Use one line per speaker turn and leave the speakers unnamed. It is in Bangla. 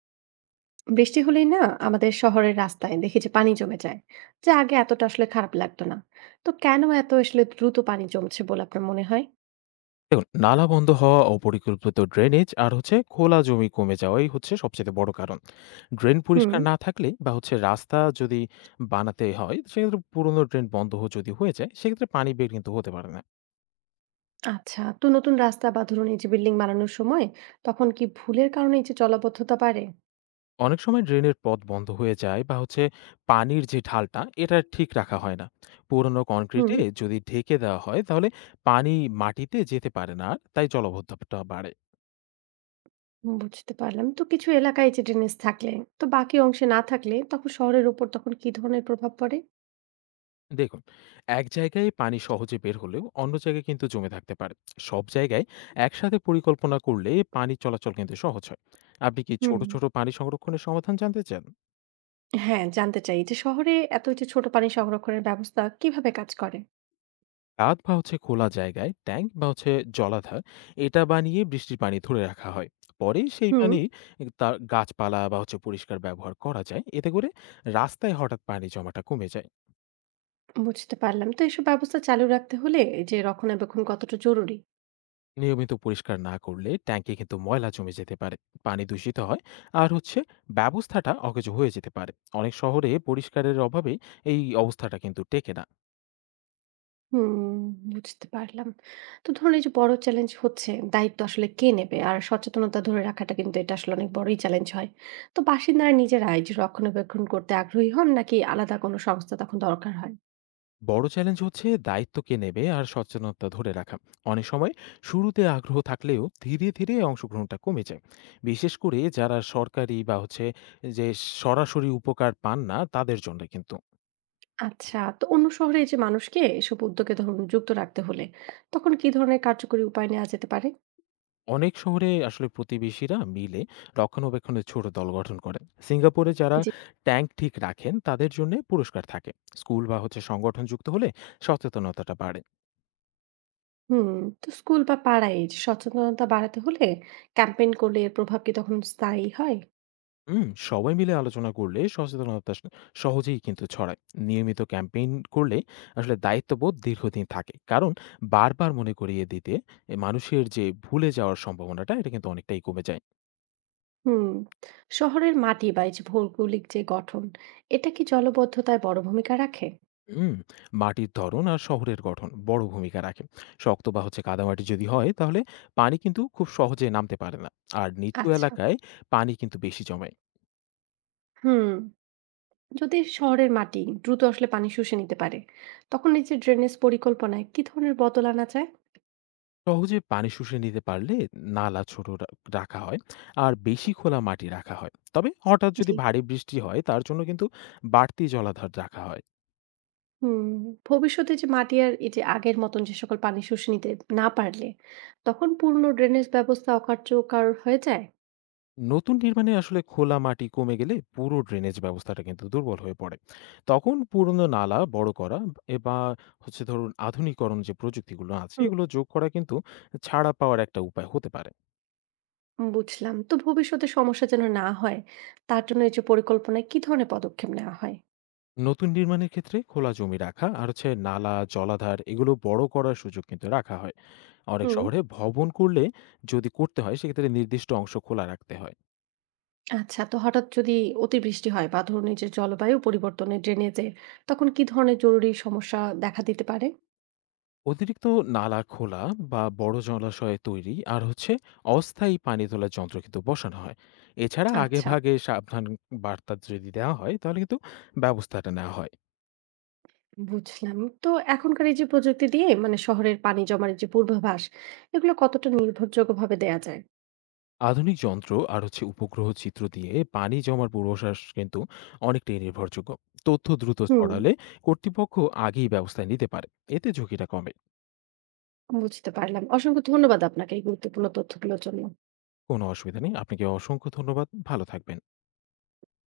বৃষ্টি হলেই না আমাদের শহরের রাস্তায় দেখি যে পানি জমে যায়, যা আগে এতটা খারাপ লাগতো না। তো কেন এত দ্রুত পানি জমছে বলে আপনার মনে হয়?
দেখুন, নালা বন্ধ হওয়া, অপরিকল্পিত ড্রেনেজ আর খোলা জমি কমে যাওয়াই হচ্ছে সবচেয়ে বড় কারণ। ড্রেন
হুম।
পরিষ্কার না থাকলে বা হচ্ছে রাস্তা যদি বানাতে হয়, সেক্ষেত্রে পুরোনো ড্রেন বন্ধ যদি হয়ে যায়, সেক্ষেত্রে পানি বের কিন্তু হতে পারে না।
আচ্ছা, তো নতুন রাস্তা বা ধরুন এই যে বিল্ডিং বানানোর সময় তখন কি ভুলের কারণে এই যে জলাবদ্ধতা পারে?
অনেক সময় ড্রেনের পথ বন্ধ হয়ে যায় বা হচ্ছে পানির যে ঢালটা, এটা ঠিক রাখা হয় না। পুরোনো
হুম,
কনক্রিটে যদি ঢেকে দেওয়া হয়, তাহলে পানি মাটিতে যেতে পারে না আর, তাই জলাবদ্ধতা বাড়ে।
বুঝতে পারলাম। তো কিছু এলাকায় যে ড্রেনেজ থাকলে, তো বাকি অংশে না থাকলে তখন শহরের উপর তখন কি ধরনের প্রভাব পড়ে?
দেখুন, এক জায়গায় পানি সহজে বের হলেও অন্য জায়গায় কিন্তু জমে থাকতে পারে। সব জায়গায় একসাথে পরিকল্পনা করলে পানি চলাচল কিন্তু সহজ হয়। আপনি কি ছোট
হুম,
ছোট পানি সংরক্ষণের সমাধান জানতে চান?
হ্যাঁ, জানতে চাই যে শহরে এত যে ছোট পানি সংরক্ষণের ব্যবস্থা কিভাবে কাজ করে।
কাঁধ বা হচ্ছে খোলা জায়গায় ট্যাঙ্ক বা হচ্ছে জলাধার এটা বানিয়ে বৃষ্টির পানি ধরে রাখা হয়। পরে সেই
হুম,
পানি তার গাছপালা বা হচ্ছে পরিষ্কার ব্যবহার করা যায়। এতে করে রাস্তায় হঠাৎ পানি জমাটা কমে যায়।
বুঝতে পারলাম। তো এসব ব্যবস্থা চালু রাখতে হলে এই যে রক্ষণাবেক্ষণ কতটা জরুরি?
নিয়মিত পরিষ্কার না করলে ট্যাঙ্কে কিন্তু ময়লা জমে যেতে পারে, পানি দূষিত হয়, আর হচ্ছে ব্যবস্থাটা অকেজো হয়ে যেতে পারে। অনেক শহরে পরিষ্কারের অভাবে এই অবস্থাটা কিন্তু টেকে না।
হুম, বুঝতে পারলাম। তো ধরুন এই যে বড় চ্যালেঞ্জ হচ্ছে দায়িত্ব কে নেবে? আর সচেতনতা ধরে রাখাটা কিন্তু এটা অনেক বড়ই চ্যালেঞ্জ হয়। তো বাসিন্দারা নিজেরা এই যে রক্ষণাবেক্ষণ করতে আগ্রহী হন, নাকি আলাদা কোনো সংস্থা তখন দরকার হয়?
বড় চ্যালেঞ্জ হচ্ছে দায়িত্ব কে নেবে আর সচেতনতা ধরে রাখা। অনেক সময় শুরুতে আগ্রহ থাকলেও ধীরে ধীরে অংশগ্রহণটা কমে যায়, বিশেষ করে যারা সরকারি বা হচ্ছে যে সরাসরি উপকার পান না তাদের জন্য কিন্তু।
আচ্ছা, তো অন্য শহরে এই যে মানুষকে এসব উদ্যোগে ধরুন যুক্ত রাখতে হলে তখন কি ধরনের কার্যকরী উপায় নেওয়া যেতে পারে?
অনেক শহরে আসলে প্রতিবেশীরা মিলে রক্ষণাবেক্ষণের ছোট দল গঠন করেন। সিঙ্গাপুরে যারা ট্যাঙ্ক ঠিক রাখেন তাদের জন্য পুরস্কার থাকে। স্কুল বা হচ্ছে সংগঠন যুক্ত হলে সচেতনতাটা বাড়ে।
হুম, তো স্কুল বা পাড়ায় এই যে সচেতনতা বাড়াতে হলে ক্যাম্পেইন করলে এর প্রভাব কি তখন স্থায়ী হয়?
হুম, সবাই মিলে আলোচনা করলে সচেতনতা সহজেই কিন্তু ছড়ায়। নিয়মিত ক্যাম্পেইন করলে আসলে দায়িত্ববোধ দীর্ঘদিন থাকে, কারণ বারবার মনে করিয়ে দিতে এ মানুষের যে ভুলে যাওয়ার সম্ভাবনাটা এটা কিন্তু অনেকটাই কমে যায়।
হুম, শহরের মাটি বা এই যে ভৌগোলিক যে গঠন, এটা কি জলবদ্ধতায় বড় ভূমিকা রাখে?
হুম, মাটির ধরন আর শহরের গঠন বড় ভূমিকা রাখে। শক্ত বা কাদামাটি যদি হয় তাহলে পানি কিন্তু খুব সহজে নামতে পারে না। আর নিচু
আচ্ছা।
এলাকায় পানি কিন্তু বেশি জমে।
হুম, যদি শহরের মাটি দ্রুত পানি শুষে নিতে পারে তখন এই যে ড্রেনেজ পরিকল্পনায় কি ধরনের বদল আনা যায়?
সহজে পানি শুষে নিতে পারলে নালা রাখা হয়, আর বেশি খোলা মাটি রাখা হয়। তবে হঠাৎ যদি
জি।
ভারী বৃষ্টি হয় তার জন্য কিন্তু বাড়তি জলাধার রাখা হয়।
হুম, ভবিষ্যতে যে মাটি আর এই যে আগের মতন যে সকল পানি শুষে নিতে না পারলে তখন পূর্ণ ড্রেনেজ ব্যবস্থা অকার্যকর হয়ে যায়।
নতুন নির্মাণে আসলে খোলা মাটি কমে গেলে পুরো ড্রেনেজ ব্যবস্থাটা কিন্তু দুর্বল হয়ে পড়ে। তখন পুরনো নালা বড় করা এ বা হচ্ছে ধরুন আধুনিকরণ যে প্রযুক্তিগুলো আছে এগুলো যোগ করা কিন্তু ছাড়া পাওয়ার একটা উপায় হতে পারে।
বুঝলাম। তো ভবিষ্যতে সমস্যা যেন না হয়, তার জন্য এই যে পরিকল্পনায় কি ধরনের পদক্ষেপ নেওয়া হয়?
নতুন নির্মাণের ক্ষেত্রে খোলা জমি রাখা আর হচ্ছে নালা জলাধার এগুলো বড় করার সুযোগ কিন্তু রাখা হয়। অনেক
হুম।
শহরে ভবন করলে, যদি করতে হয় সেক্ষেত্রে নির্দিষ্ট অংশ খোলা রাখতে হয়।
আচ্ছা, তো হঠাৎ যদি অতিবৃষ্টি হয় বা ধরুন এই যে জলবায়ু পরিবর্তনে ড্রেনেজে তখন কি ধরনের জরুরি সমস্যা দেখা দিতে পারে?
অতিরিক্ত নালা খোলা বা বড় জলাশয়ে তৈরি আর হচ্ছে অস্থায়ী পানি তোলার যন্ত্র কিন্তু বসানো হয়। এছাড়া আগে
আচ্ছা,
ভাগে সাবধান বার্তা যদি দেওয়া হয় তাহলে কিন্তু ব্যবস্থাটা নেওয়া হয়।
বুঝলাম। তো এখনকার এই যে প্রযুক্তি দিয়ে মানে শহরের পানি জমার যে পূর্বাভাস এগুলো কতটা নির্ভরযোগ্য ভাবে দেয়া যায়?
আধুনিক যন্ত্র আর হচ্ছে উপগ্রহ চিত্র দিয়ে পানি জমার পূর্বাভাস কিন্তু অনেকটাই নির্ভরযোগ্য। তথ্য দ্রুত
হুম।
ছড়ালে কর্তৃপক্ষ আগেই ব্যবস্থা নিতে পারে, এতে ঝুঁকিটা কমে।
বুঝতে পারলাম। অসংখ্য ধন্যবাদ আপনাকে এই গুরুত্বপূর্ণ তথ্যগুলোর জন্য।
কোনো অসুবিধা নেই, আপনাকে অসংখ্য ধন্যবাদ, ভালো থাকবেন।